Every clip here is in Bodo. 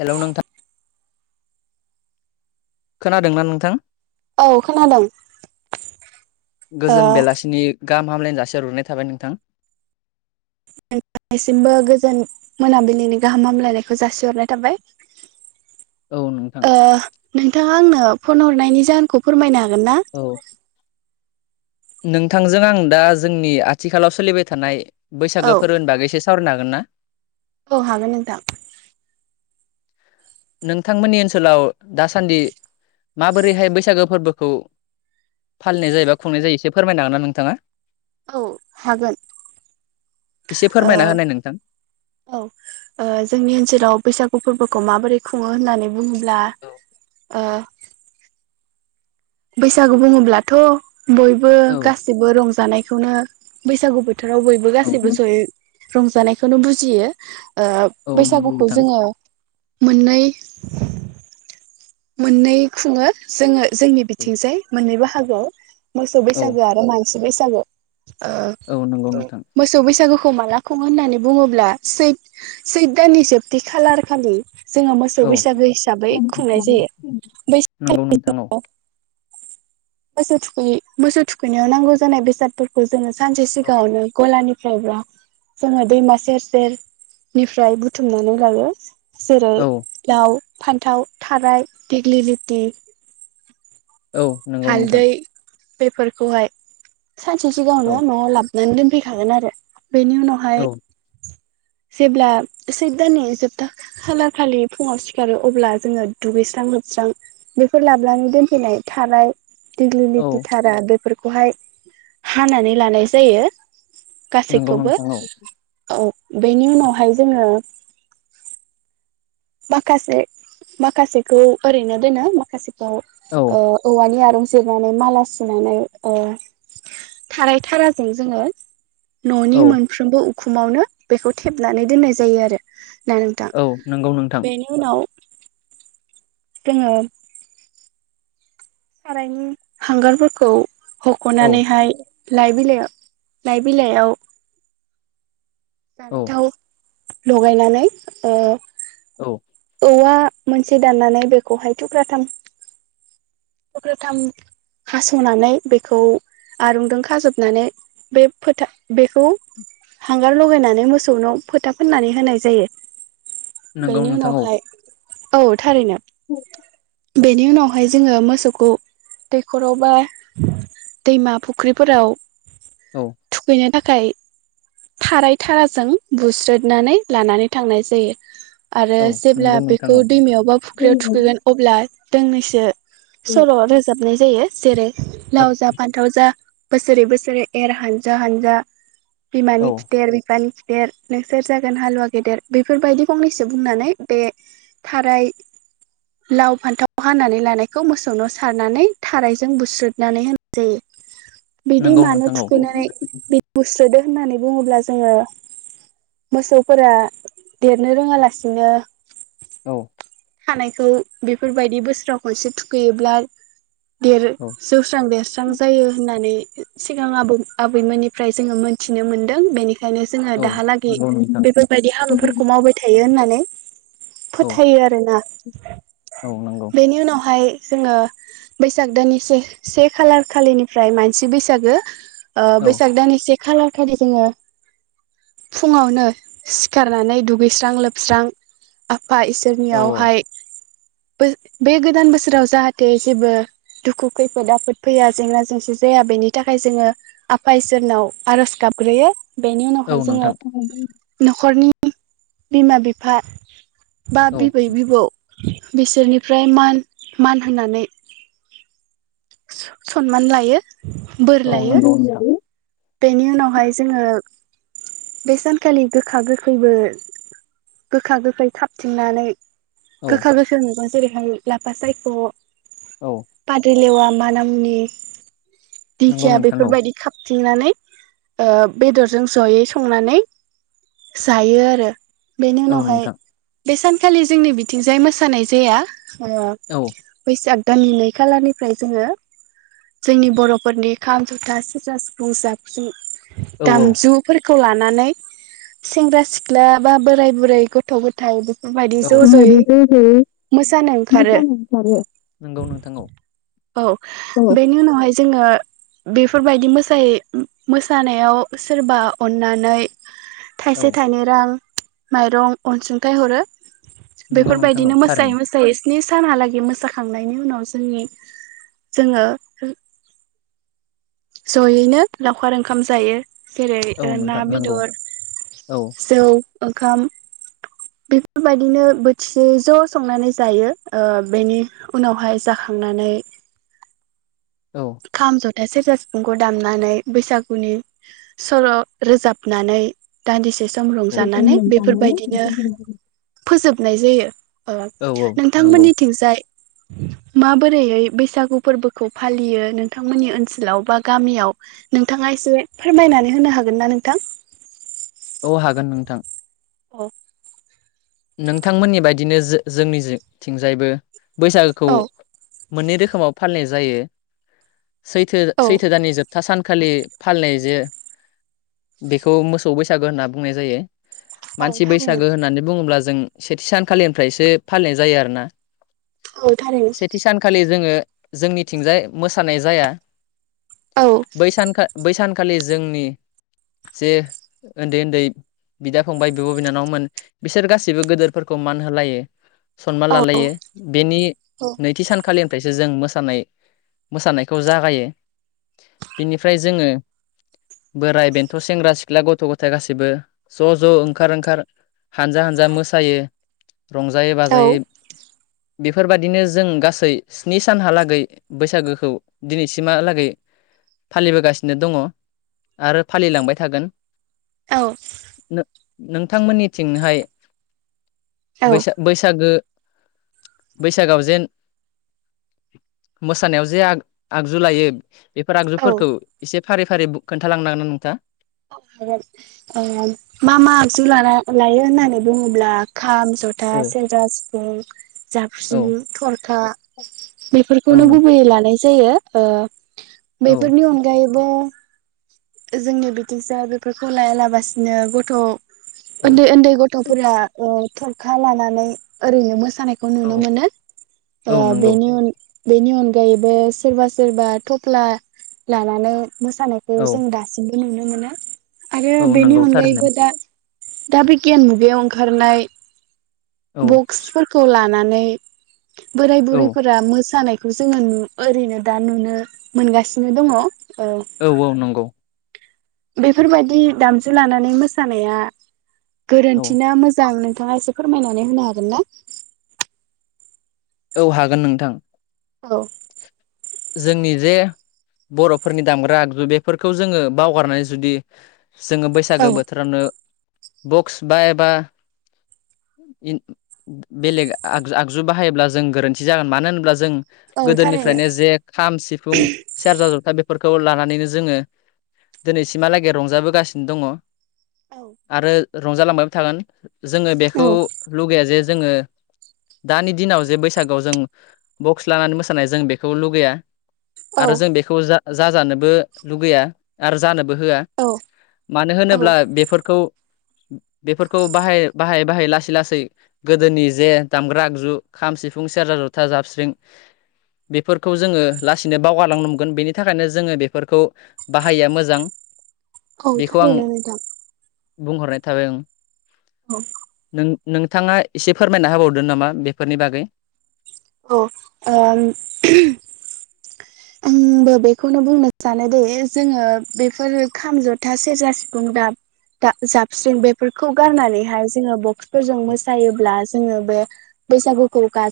हेलौ नोंथां खोनादोंना नोंथां? औ खोनादों ओ गोजोन बेलासिनि गाहाम हामलायनाय जासिहरग्रोनाय थाबाय नोंथां। नोंथांनिसिमबो गोजोन मोनाबिलिनि गाहाम हामलायनायखौ जासिहरनाय थाबाय। औ नोंथां ओ नोंथाङा आंनो फन हरनायनि जाहोनखौ फोरमायना हा गोनना औ नोंथांजों आं दा जोंनि आथिखालाव सोलिबाय थानाय औ बैसागो फोर होन बागैसोस सावरायनो हागोन ना? औ हागोन नोंथां। नोंथांमोननि ओनसोलाव दासान्दि माबोरैहाय बैसागो फोरबोखौ फालिनाय जायोबा खुंनाय जायो एसे फोरमायनो हागोन ना नोंथाङा? औ हागोन एसे फोरमायना होनाय नोंथां ओ जोंनि ओनसोलाव बैसागु फोरबो खौ माबोरै खुङो होननानै बुङोब्ला औ ओ बैसागु बुङोब्लाथ' बयबो औ गासिबो रंजानायखौनो बैसागुबो थोराव बयबो औ गाससिबो जहै रंजानायखौनो बुजियो । औ ओ नंगौ बैसागुखौ नोंथां जोङो मोननै मोननै खुङो जोङो जोंनि बिथिं जाय मोननैबो बाहागोआव मोसौ औ बैसागो आरो मान सि बैसाबगु। ओ नंगौ औ नोंथां मोसौ बैसागु खौ माला खङो होननानै बुङोब्ला सै सैद दाननि जोबथि खालार खालि । जोङो मोसौ औ बैसागो हिसाबै खुंनाय जायो । नंगौ नोंथां औ मोसौ थुखै मोसौ थुखैनायाव नांगौ जानाय बेसादफोरखौ जोङो सानसे सिगाङावनो गलानिफ्रायब्लाा जोङो दैमा सेर सेरनिफ्राय बुथुमनानै लायो । जेरै औ लाव फान्थाव थाराय दिग्लिलिथि औ नंगौ नोंथां । बेफोरखौहाय सानसे सिगावनो औ न'आव लाब नानै दोनफैखागोन आरो । बेनि उनावहाय औ जेब्ला सै दाननि जोबथा खालार खालि फुङाव सिखारो अब्ला जोङो दुगैस्रां लोबस्रां बेफोर लाबानै दोनफैनाय थानाय औ दिग्लिनिथिथारा बेफोर खौहाय हानानै लानाय जायो । नंगौ गासैखौबो नोंथां औ । बेनि उनावहाय जोङो माखासे माखासेखौ ओरैनो दोनो माखासे औ औवानि आरो जिरनानै माला सुनानै ओ थाराय थाराजों जोङो ननि औ मोनफ्रोमबो उ खुमावनो बेखौ थेबनानै दोननाय जायो आरो ना नोंथां औ नंगौ नों बेनि उनाव जोङो सारायनि हांगारफोरखौ औ हखनानैहाय लाय बिलाइ लाइ बिलायाव जानाय औ थाव लगायनानै ओ औ औवा मोनसे दाननानै बेखौहाय थुख्राथाम थुख्राथाम हासनानै बेखौ आरुंजों खाजोबनानै बे फोथा बेखौ हांगार लगायनानै मोसौनो फोथा फोननानै होनाय जायो नंगौ बेनि नोंथां उनावहाय औ थारैनो औ बेनि उनावहाय जोङो मोसौखौ दैखराव बा दैमा फुख्रिफोराव औ बिनि थाखाय थाराय थाराजों बुस्रोदनानै लानानै थांनाय जायो आरो औ जेब्ला नंगौ नोंथां बेखौ औ दैमायावबा फुख्रियाव थुखैगोन अब्ला दोंनैसो औ सल रोजाब नाय जायो जेरै लावजा फान्थाव जा बोसोरै बोसोरै एर हानजा हानजा बिमानि औ खिटेर बिफानि खि थेर नोंसोर जागोन हालुवा गेदेर बेफोरबायदि फंनैसो बुंनानै बे थाराय लाव फान्थाव हानानै लानायखौ मोसौनाव सारनानै थारायजों बुस्रुदनानै होनाय जायो बिदि नंगौ मानो नोंथां औ थुखैनानै बिदि बुस्रोदो? होननानै बुङोब्ला जोङो मोसौफोरा देरनो रोङालासिनो औ थानायखौ बेफोरबायदि बोसोराव खनसे थुखैयोब्ला देरो औ जौस्रां देरस्रां जायो होननानै सिगां आबौ आबैमोननिफ्राय जोङो मोनथिनो मोनदों बेनि खायनो जोङो औ दाहालागि नंगौ नोंथां बेफोरबायदि हाबाफोरखौ मावबाय थायो होनना [inaudible] औ फोथायो आरोना औ नंगौ बेनि न बेहाय जोङो बैसाग दाननि से खालार खालिनिफ्राय मानसि बैसागो औ बैसाग दान निस खालार खालि जोङो फुङावनो सिखारनानै दुगैस्रां लोबस्रां एफा औ इसोरनियावहाय बे गोदान बोसोराव जाहाथे जेबो दुखु खैफोद आफोद फैया जेंना जेंसि जाया बेनि थाखाय जोङो आफा इसोरनाव आर'ज गाबग्रोयो बेनि औ उनावहाय नोंथां जोङो न'खरनि द बिमा बिफा बा औ बिबै बिबौ बिसोरनिफ्राय मान मान होननानै सनमान लायो बोर औ लायो नंगौनि बेनि उनावहाय जोङो बे सानखालि गोखा गोखैबो गोखा गोखै थाबफिननानै औ गोखाा गोस न लाफा सायखौ औ पाद लेवा मानामुनि नंगौ दिंखिया नोंथां औ बेफोरबायदि थथिंनानै बेदरजों जयै संनानै जायो आरो बेनि औ उनावहाय नोंथां बे सानखालि जोंनि बिथिंजाय मोसानाय जाया अ औ फैसा दाननि नै खालारनिफ्राय जोङो जोंनि बर'फोरनि खाम जथा सिरजा सिफुं जाबसुं औ गामजुफोर खौ लानानै सेंग्रा सिख्ला माबा बोराय बुरै गथ' गथाय बे बायदि ज' ज'यै मोसानो ओंखारो मोजां मोनथारो नंगौ नोंथां औ औ औ बेनि उनावहाय जोङो बेफोरबायदि मोसायो मोसानायाव सोरबा अननानै औ थाइसे थाइनै रां माइरं अनसुंथाइ हरो नंगौ नोंथां औ बेफोरबायदिनो थारैनो मोसायै मोसायै स्नि सानहालागै मोसाखांनायनि उनाव जोंनि जोंङो जयैनो लावखार ओंखाम जायो। जेरै औ ना नोंथां नंगौ बेदर औ जौ ओंखाम बेफोरबायदिनो बोथिसे ज' संनानै जायो बेनि उनावहाय जाखांनानै औ खाम ज था सेरजा सिफुंखौ दामनानै बैसागुनि सल' रोजाबनानै दान्दिसे सम रंजानानै बेफोरबायदिनो [unintelligible] फोजोबनाय जायो ओ औ औ नंगौ नोंथांमोननिथिंजाय माबोरैयै बैसागु फोरबोखौ फालियो नोंथांमोननि ओनसोलाव बा गामियाव नोंथाङा एसे फोरमायनानै होनो हागोन ना नोंथां औ हागोन नोंथां औ नोंथांमोननि बायदिनो जो-जोंनिथिंजायबो बैसागोखौ औ मोननै रोखोमाव फालिनाय जायो सैथो-सैथो दाननि जोबथा सान खालि फालिनाय जे बेखौ मोसौ बैसागो होनना बुंनाय जायो। औ मानसि थारैनो बैसागो होननानै बुङोब्ला जों सेथि सानखालिनिफ्रायसो फालिनाय जायो आरोना औ थारैनो सेथि सानखालि जोंङो जोंनिथिंजाय मोसानाय जाया औ बैसान-बैसान खालि जोंनि जे उन्दै-उन्दै बिदा फंबाय बिब' बिनानावमोन बिसोर गा सैबो गेदोरफोरखौ मान होलायो। सनमान औ लालायो बेनि औ नैथि सानखालिनिफ्रायसो जों मोसानाय-मोसानायखौ जागायो बिनिफ्राय जोंङो बोराय बेन्थ' सेंग्रा सिख्ला गथ' गथाय गासिबो ज' ज' ओंखार ओंखार हानजा-हानजा मो सायो। रंजायै बाजायै औ बेफोर बादिनो जों गासै स्नि सानहालागै बैसागोखौ दिनैसिमहालागै फालिबो गासिनो दंङ आरो फालिलांबाय थागोन। औ नोंथांमोननिथिंहाय औ बैसा-बैसागो बैसागोआव जेन मोसानायाव जे आग-आगजु लायो बेफोर औ आगजुफोरखौ एसे फारि-फारि ब खोन्थालांनां हागोन ना नोंथाङा हागोन ओ मा मा आगजु लाना लायो होननानै बुङोब्ला, खाम जथा सेरजा सि [unintelligible] औ जाबस्रिं थ'रखा औ बेफोरखौनो नों गुबैयै लानाय जायो। ओ औ बेफोरनि अनगायै [unintelligible] जोंनि बिथिंसो बेफोरखौ लायालाबसिनो गथ' औ उन्दै उन्दै गथ'फोरा ओ थरखा लानानै ओरैनो मोस सानायखौ औ नुनो मोनो ओ औ नंगौ बेनि उन बेनि अनगायैबो सोरबा सोरबा थफ्ला लानानै, मोसानायखो औ जों दासिमबो नुनो मोना आरो औ बेनि नंगौ थारैनो अनगायैबो दा दा बिगियान मुगायाव ओंखारनाय, औ बक्सफोरखौ ला नानै बोराय औ बुरैफोरा मोसानाय जोङो नु ओरैनो दा नुनो मोनगासिनो दङ, औ औ नंगौ बेफोरबायदि दामजु लानानै मोसानाया, औ गोरोन्थिना मोजां नों नोंथाङा एसे फोरमायनानै होनो हागोन ना? औ हागोन नोंथां, औ जोंनि जे बर'फोरनि दामग्रा आगजु बेफोरखौ जोङो बावगारनानै जुदि, जोङो बैसागो औ बोथोरावनो, बक्स बा एबा इन बेलेग आगजु बाहायोब्ला जों गोरोन्थि जागोन मानो होनब्ला जों औ थारैनो गोदोनिफ्रायनो जे खाम सिफुं सेरजा जथा बेफोरखौ लानानैनो जोङो दिनैसिमहालागै रंजाबोगासिनो दङ, औ आरो रंजालांबायाबो थागोन। जोङो बेखौ लुगैया जे जोङो दानि दिनाव जे बैसागोआव जों बक्स लानानै मोसानाय जों बेखौ लुगैया। आरो औ जों बेखौ जा जाजानोबो लुगैया आरो जानो बो होआ औ मानो औ होनोब्ला बेफोरखौ [inaudible] बेफोरखौ बाहाय बाहाय बाहाय लासै लासै गोदोनि जे दामग्रा आगजु खाम सिफुं सेरजा जथा जाबस्रिं बेफोरखौ जोङो लासैनो बावगारलांगोन बेनि थाखायनो जोङो बेफोरखौ बाहायिया मोजां। औ बेखौ आं थारैनो नोंथां। बुंहरनाय थाबाय आं‌ औ नोंथाङा एसे फोरमायना होबावदो नामा बेफोरनि बागै औ ओम आंबो बेखौनो बुंनो सानो दे जोङो बेफोरो खाम जथा सेरजा सिफुं दाब जाबस्रिं बेफोर फोरखौ गारनानैहाय जोङो बक्स फोरजों मोसायोब्ला जोङो बे बैसागु खौ गा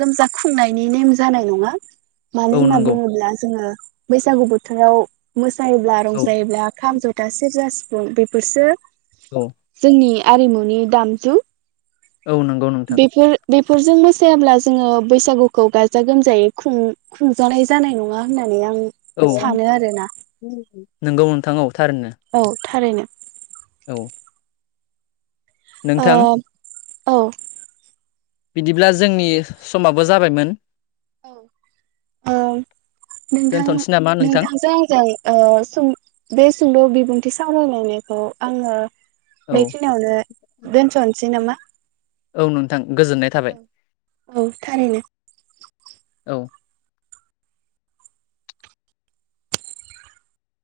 गोमजा खुंनायनि ने जानाय नङा। मानो औ होनना नंगौ बुङोब्ला जोङो। बैसागु बोथोराव मोसा जायोब्ला औ रंजायोब्ला खाम जथा सेरजा सि बेफोरसो औ जोंनि आरिमुनि दामसु औ नंगौ नोंथां बेफोरजों मोसायाब्ला जोङो बैसागुखौ गाजा गोमजायै खुंजानाय जानाय नङा होननानै आं सानो आरोना नोंगौ नोंथां औ थारनो औ थारैनो औ ओ नोंथां औ बिदिब्ला जोंनि समाबो जाबायमोन औ नथां दोनथ'नोसै नामा नोंथां नोंथांजों आंजों बे सुंद' बिबुंथि सावरायलायनायखौ आङो औ बेखिनियावनो दोनस'नोसै नामा औ नोंथां गोजोननाय औ थाबाय औ थारैनो औ